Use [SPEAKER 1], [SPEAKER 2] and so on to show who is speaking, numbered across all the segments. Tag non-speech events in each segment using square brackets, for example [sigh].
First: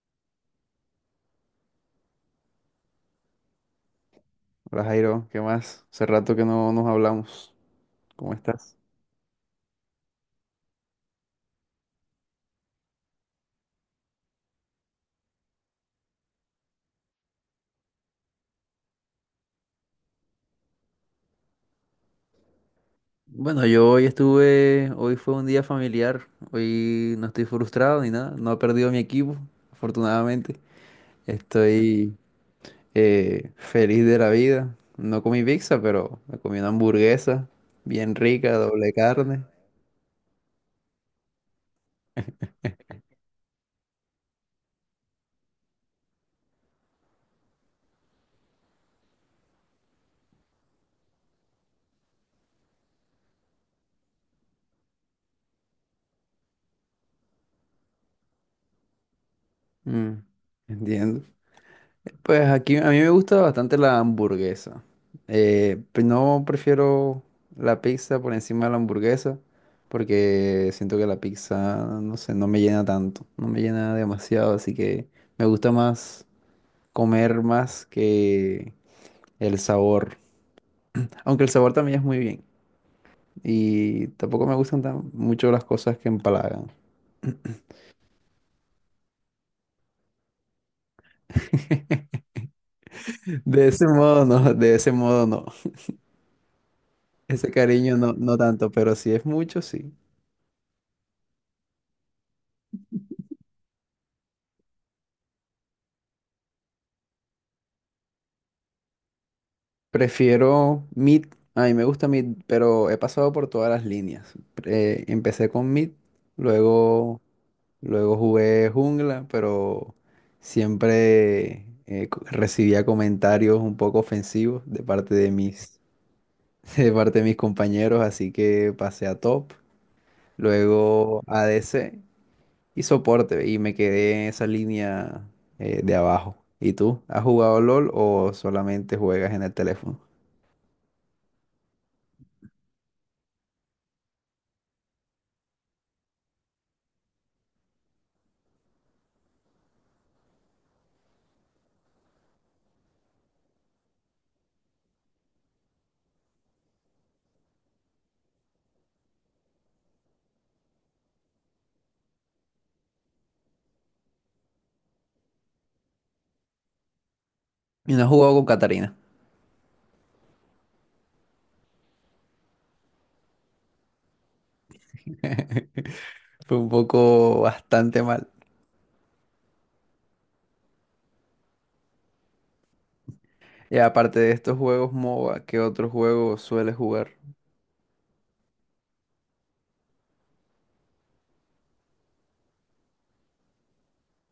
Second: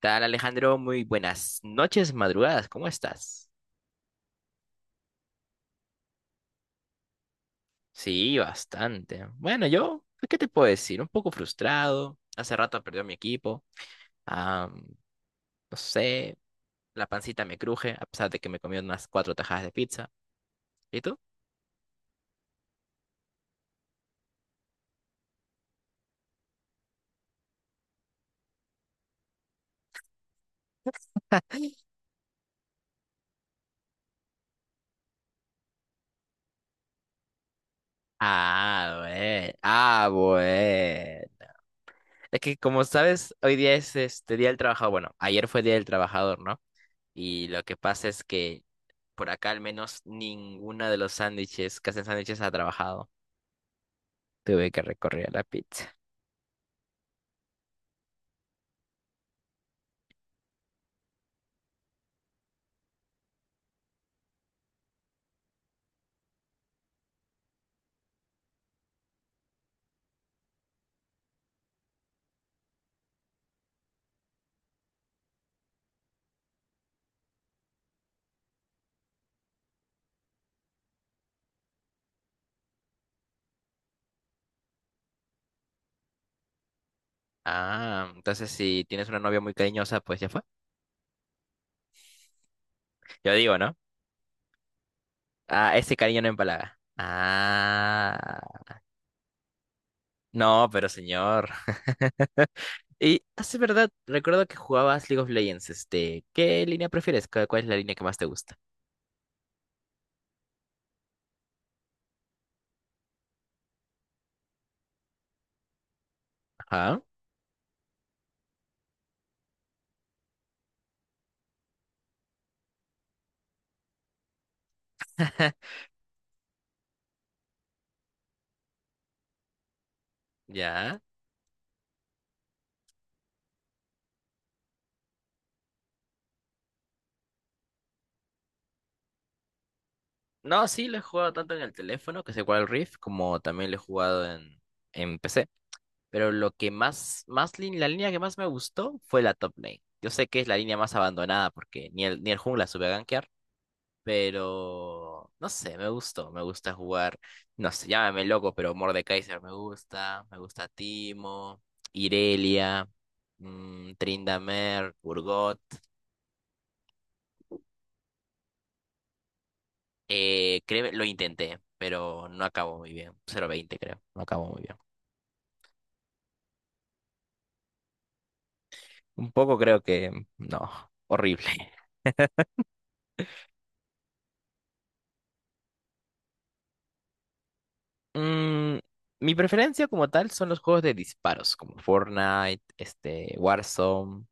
[SPEAKER 1] Tal Alejandro, muy buenas noches, madrugadas, ¿cómo estás?
[SPEAKER 2] Hola Jairo, ¿qué más? Hace rato que no nos hablamos. ¿Cómo
[SPEAKER 1] Sí,
[SPEAKER 2] estás?
[SPEAKER 1] bastante. Bueno, yo, ¿qué te puedo decir? Un poco frustrado. Hace rato perdió mi equipo. Ah, no sé, la pancita me cruje, a pesar de que me comí unas cuatro tajadas de pizza. ¿Y tú?
[SPEAKER 2] Bueno, yo hoy estuve, hoy fue un día familiar, hoy no estoy frustrado ni nada, no he perdido mi equipo, afortunadamente. Estoy feliz de la vida. No comí pizza, pero me comí una hamburguesa bien rica, doble
[SPEAKER 1] Ah,
[SPEAKER 2] carne.
[SPEAKER 1] bueno. Ah, bueno. Es que como sabes, hoy día es este Día del Trabajador. Bueno, ayer fue Día del Trabajador, ¿no? Y lo que pasa es que por acá al menos ninguna de los sándwiches que hacen sándwiches ha trabajado. Tuve que recorrer a la pizza.
[SPEAKER 2] Mm, entiendo. Pues aquí a mí me gusta bastante la hamburguesa. Pues no prefiero la pizza por encima de la hamburguesa porque siento que la pizza, no sé, no me llena tanto, no me llena demasiado, así que me gusta más comer más que el sabor. Aunque el sabor también es muy bien y tampoco me gustan tan mucho las cosas que empalagan.
[SPEAKER 1] Ah, entonces si tienes una novia muy cariñosa, pues ya fue.
[SPEAKER 2] [laughs]
[SPEAKER 1] Yo digo,
[SPEAKER 2] De
[SPEAKER 1] ¿no?
[SPEAKER 2] ese modo no, de ese modo no.
[SPEAKER 1] Ah, ese cariño no empalaga.
[SPEAKER 2] Ese cariño no, no
[SPEAKER 1] Ah,
[SPEAKER 2] tanto, pero si es mucho, sí.
[SPEAKER 1] no, pero señor. Y hace verdad, recuerdo que jugabas League of Legends, este, ¿qué línea prefieres? ¿Cuál es la línea que más te gusta?
[SPEAKER 2] Prefiero Mid, a mí me gusta Mid, pero he pasado por todas las líneas. Empecé con Mid,
[SPEAKER 1] Ajá.
[SPEAKER 2] luego, luego jugué jungla, pero siempre recibía comentarios un poco ofensivos de parte de
[SPEAKER 1] [laughs]
[SPEAKER 2] mis, [laughs] de parte de mis compañeros, así que pasé a top,
[SPEAKER 1] Ya.
[SPEAKER 2] luego a ADC y soporte, y me quedé en esa línea de abajo. ¿Y tú? ¿Has jugado LOL o solamente juegas en el teléfono?
[SPEAKER 1] No, sí, lo he jugado tanto en el teléfono, que es igual al Rift, como también lo he jugado en PC. Pero lo que más la línea que más me gustó fue la top lane. Yo sé que es la línea más abandonada porque ni el jungla sube a gankear, pero no sé, me gustó, me gusta jugar, no sé, llámame loco, pero Mordekaiser me gusta Timo, Irelia, Tryndamere, Urgot.
[SPEAKER 2] ¿Y no has jugado con Catarina?
[SPEAKER 1] Créeme, lo intenté, pero no acabó muy bien. 0-20 creo, no acabó muy bien.
[SPEAKER 2] [laughs] Fue un poco bastante mal.
[SPEAKER 1] Un poco creo que, no, horrible.
[SPEAKER 2] Y aparte de estos juegos MOBA, ¿qué otro juego sueles jugar?
[SPEAKER 1] Mm, Mi preferencia como tal son los juegos de disparos, como Fortnite, este, Warzone,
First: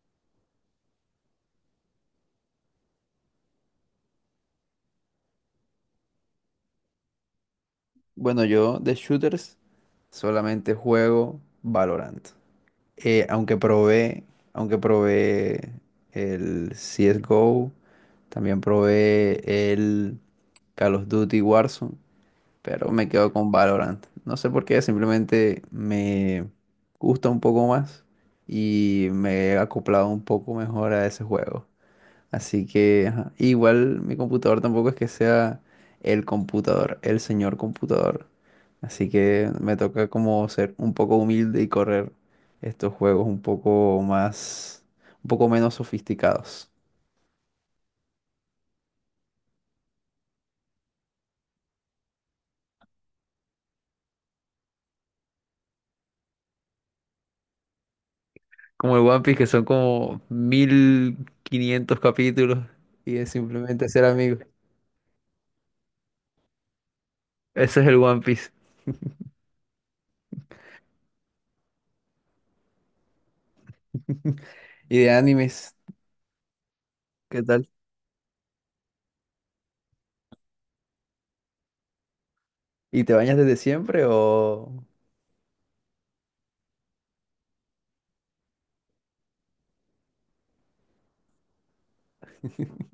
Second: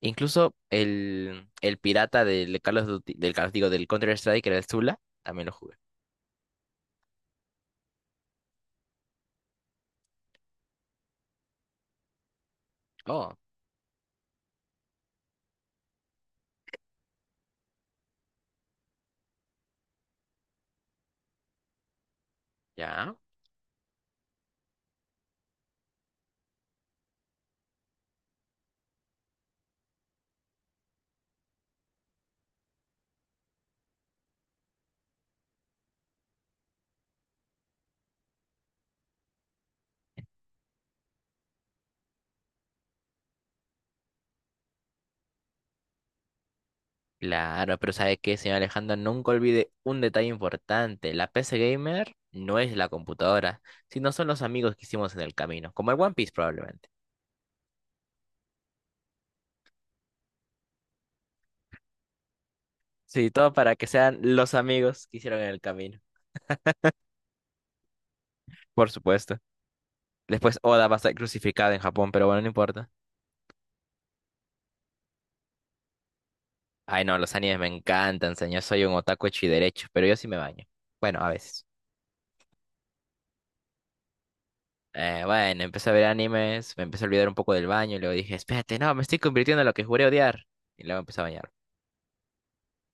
[SPEAKER 1] incluso el pirata del Call of Duty- del Call- digo, del Counter-Strike, que era el Zula, también lo jugué.
[SPEAKER 2] Bueno, yo de shooters solamente juego Valorant. Eh,
[SPEAKER 1] Oh,
[SPEAKER 2] aunque probé, aunque probé el CSGO, también probé el Call of Duty Warzone, pero me
[SPEAKER 1] ya.
[SPEAKER 2] quedo con Valorant. No sé por qué, simplemente me gusta un poco más y me he acoplado un poco mejor a ese juego. Así que ajá, igual mi computador tampoco es que sea el computador, el señor computador. Así que me toca como ser un poco humilde y correr estos juegos un poco más, un poco menos sofisticados.
[SPEAKER 1] Claro, pero ¿sabe qué, señor Alejandro? Nunca olvide un detalle importante. La PC Gamer no es la computadora, sino son los amigos que hicimos en el camino, como el One Piece probablemente.
[SPEAKER 2] Como el One Piece, que son como 1500 capítulos y es
[SPEAKER 1] Sí, todo para que
[SPEAKER 2] simplemente ser
[SPEAKER 1] sean
[SPEAKER 2] amigo.
[SPEAKER 1] los amigos que hicieron en el camino.
[SPEAKER 2] Ese es el One Piece.
[SPEAKER 1] Por supuesto. Después Oda va a ser crucificado en Japón, pero bueno, no importa.
[SPEAKER 2] [laughs] Y de animes,
[SPEAKER 1] Ay, no, los
[SPEAKER 2] ¿qué
[SPEAKER 1] animes me
[SPEAKER 2] tal?
[SPEAKER 1] encantan, señor. Soy un otaku hecho y derecho, pero yo sí me baño. Bueno, a veces.
[SPEAKER 2] ¿Y te bañas desde siempre o?
[SPEAKER 1] Bueno, empecé a ver animes, me empecé a olvidar un poco del baño y luego dije, espérate, no, me estoy convirtiendo en lo que juré odiar. Y luego empecé a bañar.
[SPEAKER 2] [laughs]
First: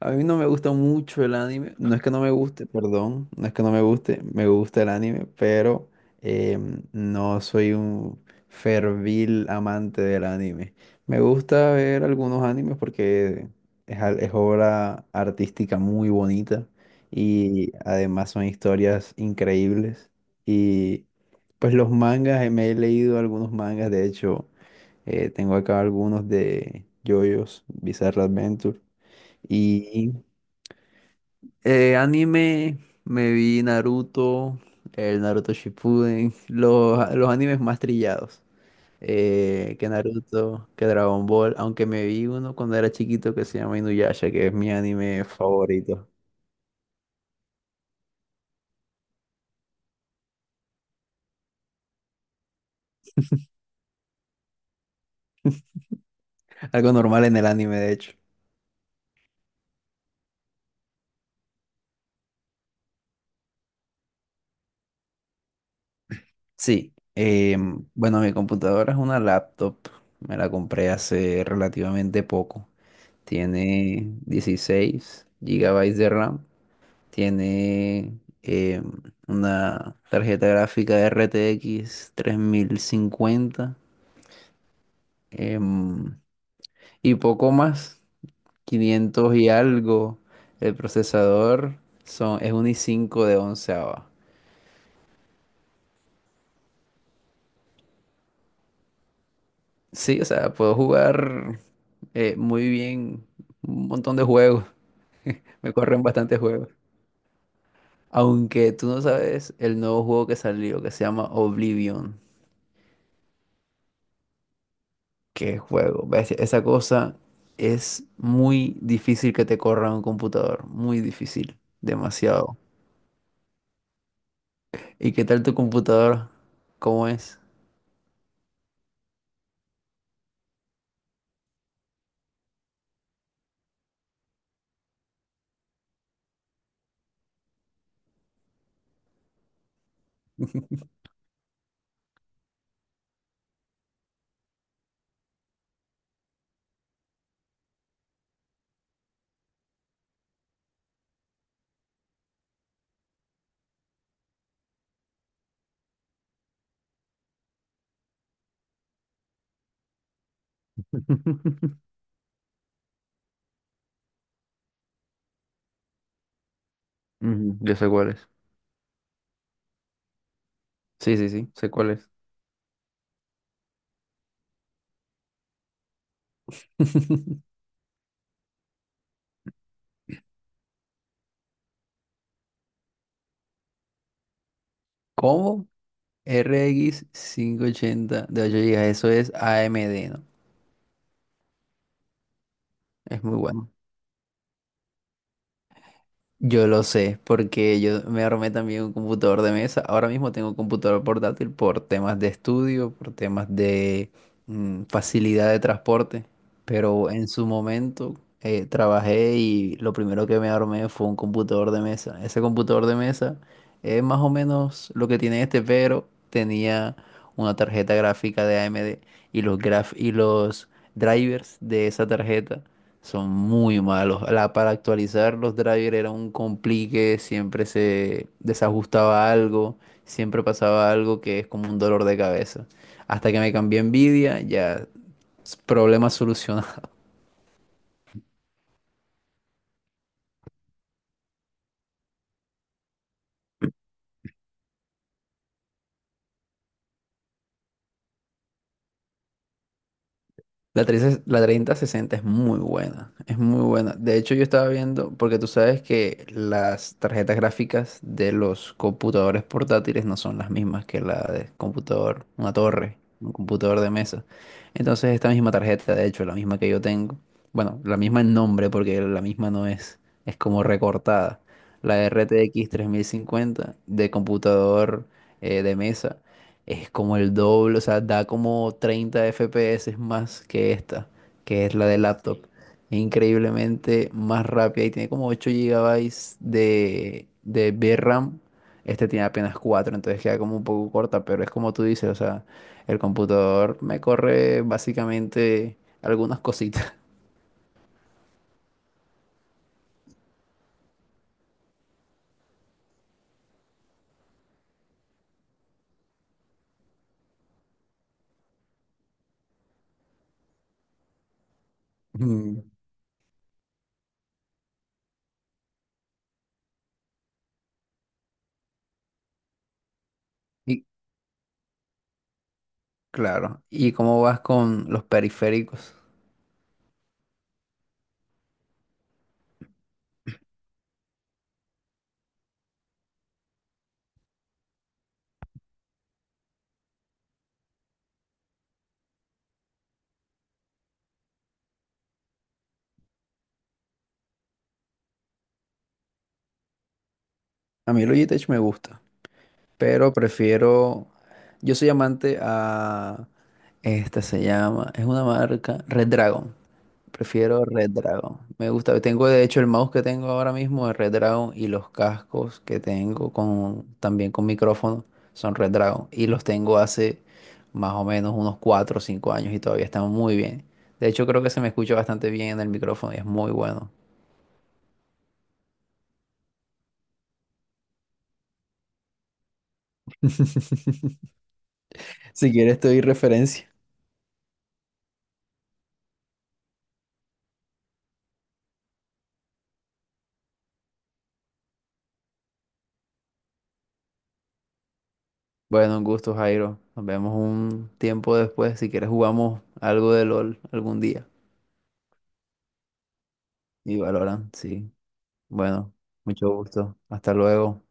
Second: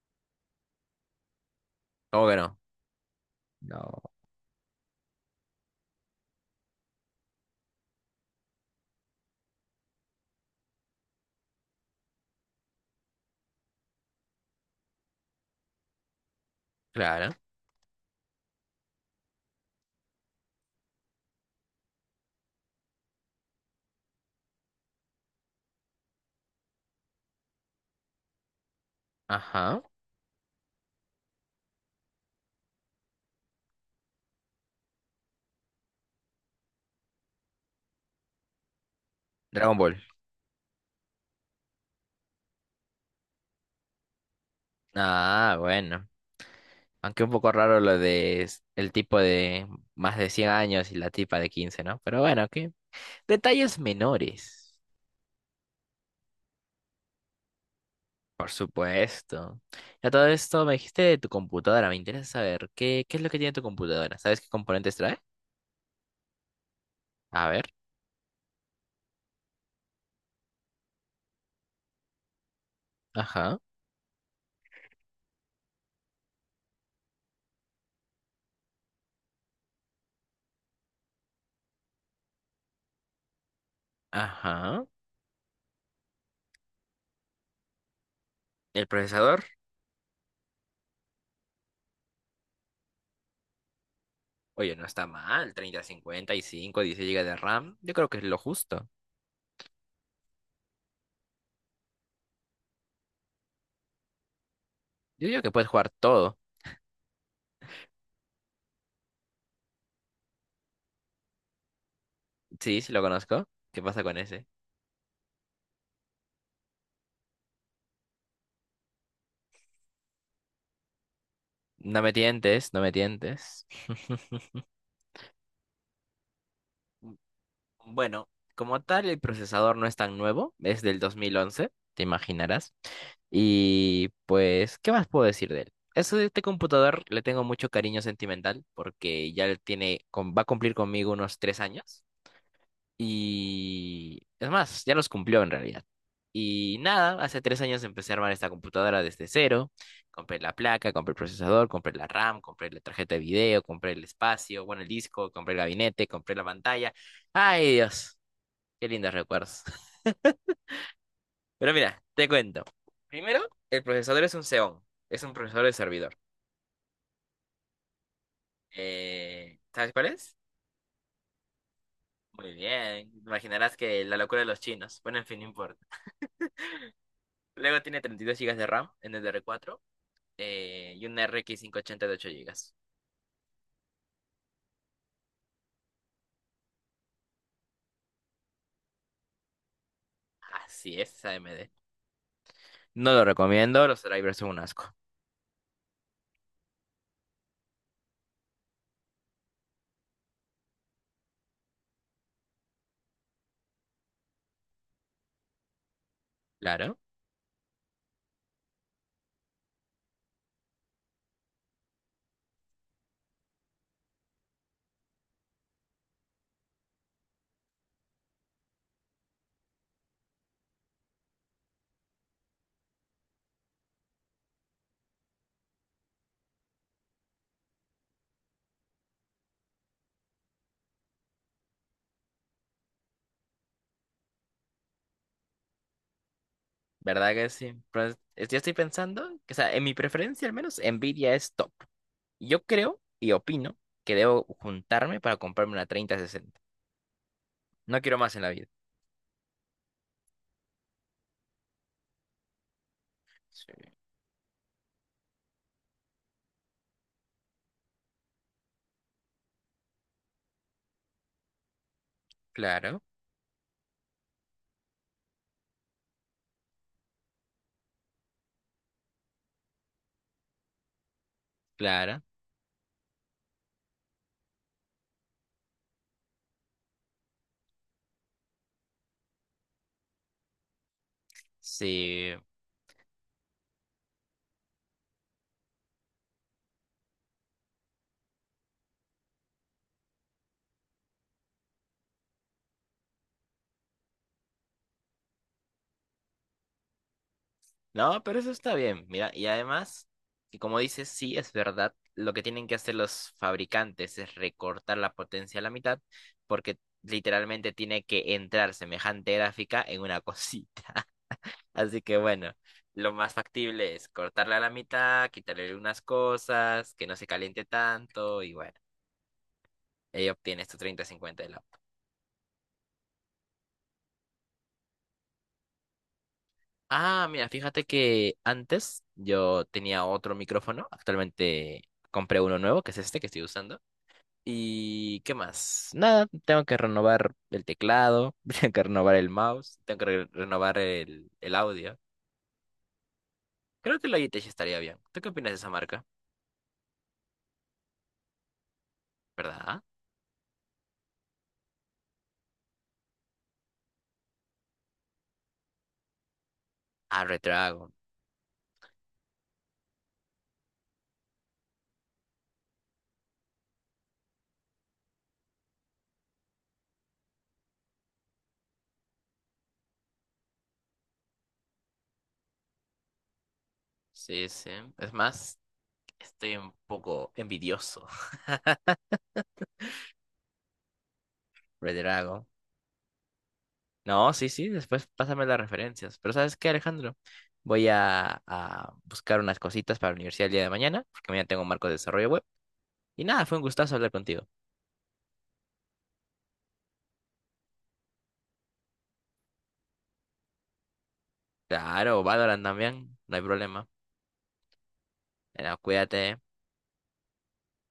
[SPEAKER 2] A mí no me gusta mucho el anime. No es que no
[SPEAKER 1] ¿Cómo
[SPEAKER 2] me
[SPEAKER 1] que no?
[SPEAKER 2] guste, perdón. No es que no me
[SPEAKER 1] No.
[SPEAKER 2] guste. Me gusta el anime, pero no soy un fervil amante del anime. Me gusta ver algunos animes porque es obra artística muy bonita
[SPEAKER 1] Claro.
[SPEAKER 2] y además son historias increíbles. Y pues los mangas, me he leído algunos mangas. De hecho, tengo acá algunos de JoJo's Bizarre Adventure.
[SPEAKER 1] Ajá.
[SPEAKER 2] Y anime, me vi Naruto, el Naruto Shippuden, los animes más trillados.
[SPEAKER 1] Dragon
[SPEAKER 2] Que
[SPEAKER 1] Ball.
[SPEAKER 2] Naruto, que Dragon Ball, aunque me vi uno cuando era chiquito que se llama Inuyasha, que es mi anime
[SPEAKER 1] Ah,
[SPEAKER 2] favorito.
[SPEAKER 1] bueno. Aunque un poco raro lo de el tipo de más de 100 años y la tipa de 15, ¿no? Pero bueno, ¿qué? Detalles menores.
[SPEAKER 2] Algo normal en el anime, de hecho.
[SPEAKER 1] Por supuesto. Ya todo esto me dijiste de tu computadora. Me interesa saber qué es lo que tiene tu computadora. ¿Sabes qué componentes trae?
[SPEAKER 2] Sí,
[SPEAKER 1] A ver.
[SPEAKER 2] bueno, mi computadora es una laptop, me la compré hace relativamente poco.
[SPEAKER 1] Ajá.
[SPEAKER 2] Tiene 16 GB de RAM. Tiene una tarjeta gráfica RTX 3050
[SPEAKER 1] Ajá.
[SPEAKER 2] em, y poco más,
[SPEAKER 1] El
[SPEAKER 2] quinientos
[SPEAKER 1] procesador.
[SPEAKER 2] y algo. El procesador es un i5 de 11ava.
[SPEAKER 1] Oye, no está mal. Treinta cincuenta y cinco, 16 gigas de RAM. Yo creo que es lo justo.
[SPEAKER 2] Sí, o sea, puedo jugar muy bien un montón de juegos.
[SPEAKER 1] Yo digo que
[SPEAKER 2] [laughs]
[SPEAKER 1] puedes
[SPEAKER 2] Me
[SPEAKER 1] jugar
[SPEAKER 2] corren
[SPEAKER 1] todo.
[SPEAKER 2] bastantes juegos. Aunque tú no sabes el nuevo juego que salió que se llama Oblivion.
[SPEAKER 1] Sí, sí lo conozco. ¿Qué pasa con ese?
[SPEAKER 2] Qué juego. ¿Ves? Esa cosa es muy difícil que te corra un computador. Muy difícil.
[SPEAKER 1] No me
[SPEAKER 2] Demasiado.
[SPEAKER 1] tientes, no me tientes. [laughs]
[SPEAKER 2] ¿Y qué tal tu computador? ¿Cómo es?
[SPEAKER 1] Bueno, como tal, el procesador no es tan nuevo, es del 2011, te imaginarás. Y pues, ¿qué más puedo decir de él? Eso de este computador le tengo mucho cariño sentimental porque ya le tiene, va a cumplir conmigo unos 3 años. Y es más, ya los cumplió en realidad. Y nada, hace 3 años empecé a armar esta computadora desde cero. Compré la placa, compré el procesador, compré la RAM, compré la tarjeta de video, compré el espacio, bueno, el disco, compré el gabinete, compré la pantalla. Ay, Dios. Qué lindos recuerdos. [laughs] Pero
[SPEAKER 2] [laughs]
[SPEAKER 1] mira, te cuento. Primero, el procesador es un Xeon. Es un procesador de servidor.
[SPEAKER 2] Ujú, yo sé cuál es.
[SPEAKER 1] ¿Sabes cuál es?
[SPEAKER 2] Sí, sí, sí. Sé cuál es.
[SPEAKER 1] Muy bien. Imaginarás que la locura de los chinos. Bueno, en fin, no importa.
[SPEAKER 2] [laughs]
[SPEAKER 1] Luego tiene 32 gigas de RAM en DDR4 y una RX 580 de 8 gigas.
[SPEAKER 2] ¿Cómo? RX 580 de 8 gigas. Eso es AMD, ¿no?
[SPEAKER 1] Así es, AMD. No
[SPEAKER 2] Es
[SPEAKER 1] lo
[SPEAKER 2] muy bueno.
[SPEAKER 1] recomiendo, los drivers son un asco.
[SPEAKER 2] Yo lo sé, porque yo me armé también un computador de mesa. Ahora mismo tengo un computador portátil por temas de estudio, por temas de facilidad de transporte.
[SPEAKER 1] Claro,
[SPEAKER 2] Pero en su momento trabajé y lo primero que me armé fue un computador de mesa. Ese computador de mesa es más o menos lo que tiene este, pero tenía una tarjeta gráfica de AMD y los drivers de esa tarjeta son muy malos. Para actualizar los drivers era un complique, siempre se desajustaba algo, siempre pasaba algo que es como un dolor de cabeza. Hasta que me cambié a Nvidia, ya problema solucionado.
[SPEAKER 1] ¿verdad que sí? Pues, yo estoy pensando que, o sea, en mi preferencia al menos, Nvidia es top. Yo creo y opino que debo juntarme para comprarme una 3060. No quiero más en la vida.
[SPEAKER 2] La 30, la 3060 es muy buena, es muy
[SPEAKER 1] Sí.
[SPEAKER 2] buena. De hecho, yo estaba viendo, porque tú sabes que las tarjetas gráficas de los computadores portátiles no son las mismas que la de computador, una torre,
[SPEAKER 1] Claro,
[SPEAKER 2] un computador de mesa. Entonces, esta misma tarjeta, de hecho, la misma que yo tengo, bueno, la misma en nombre, porque la misma no es, es como recortada. La
[SPEAKER 1] claro.
[SPEAKER 2] RTX 3050 de computador de mesa es como el doble, o sea, da como 30 FPS más que esta, que es la de
[SPEAKER 1] Sí.
[SPEAKER 2] laptop. Es increíblemente más rápida y tiene como 8 GB de VRAM. Este tiene apenas 4 entonces queda como un poco corta, pero es como tú dices, o sea, el computador me corre básicamente algunas cositas. [laughs]
[SPEAKER 1] No, pero eso está bien. Mira, y además, y como dices, sí, es verdad. Lo que tienen que hacer los fabricantes es recortar la potencia a la mitad, porque literalmente tiene que entrar semejante gráfica en una cosita. [laughs] Así que bueno,
[SPEAKER 2] Mm,
[SPEAKER 1] lo más factible es cortarla a la mitad, quitarle unas cosas, que no se caliente tanto, y bueno. Ahí obtienes tu
[SPEAKER 2] y
[SPEAKER 1] 3050 de la...
[SPEAKER 2] claro, ¿y cómo vas con los periféricos?
[SPEAKER 1] Ah, mira, fíjate que antes yo tenía otro micrófono, actualmente compré uno nuevo, que es este que estoy usando. ¿Y qué más? Nada, tengo que renovar el teclado, [laughs] tengo que renovar el mouse, tengo que renovar el audio. Creo que Logitech estaría bien. ¿Tú qué opinas de esa marca?
[SPEAKER 2] A mí el Logitech me gusta,
[SPEAKER 1] ¿Verdad?
[SPEAKER 2] pero prefiero. Yo soy amante a. Esta se llama, es una marca Red Dragon.
[SPEAKER 1] Ah,
[SPEAKER 2] Prefiero Red
[SPEAKER 1] Redragon.
[SPEAKER 2] Dragon. Me gusta, tengo de hecho el mouse que tengo ahora mismo es Red Dragon y los cascos que tengo con también con micrófono son Red Dragon y los tengo hace más o menos unos 4 o 5 años y todavía están muy bien. De hecho creo que se me escucha bastante bien en el micrófono y es muy bueno.
[SPEAKER 1] Sí, sí. Es más, estoy un poco envidioso. [laughs]
[SPEAKER 2] [laughs]
[SPEAKER 1] Redragon.
[SPEAKER 2] Si quieres te doy referencia.
[SPEAKER 1] No, sí, sí, después pásame las referencias. Pero ¿sabes qué, Alejandro? Voy a buscar unas cositas para la universidad el día de mañana, porque mañana tengo un marco de desarrollo web. Y nada, fue un gustazo hablar contigo.
[SPEAKER 2] Bueno, un gusto, Jairo. Nos vemos un tiempo después. Si quieres jugamos algo de LOL algún día.
[SPEAKER 1] Claro, Valorant también, no hay problema.
[SPEAKER 2] Y valoran, sí.
[SPEAKER 1] Bueno,
[SPEAKER 2] Bueno,
[SPEAKER 1] cuídate, ¿eh?
[SPEAKER 2] mucho gusto. Hasta luego.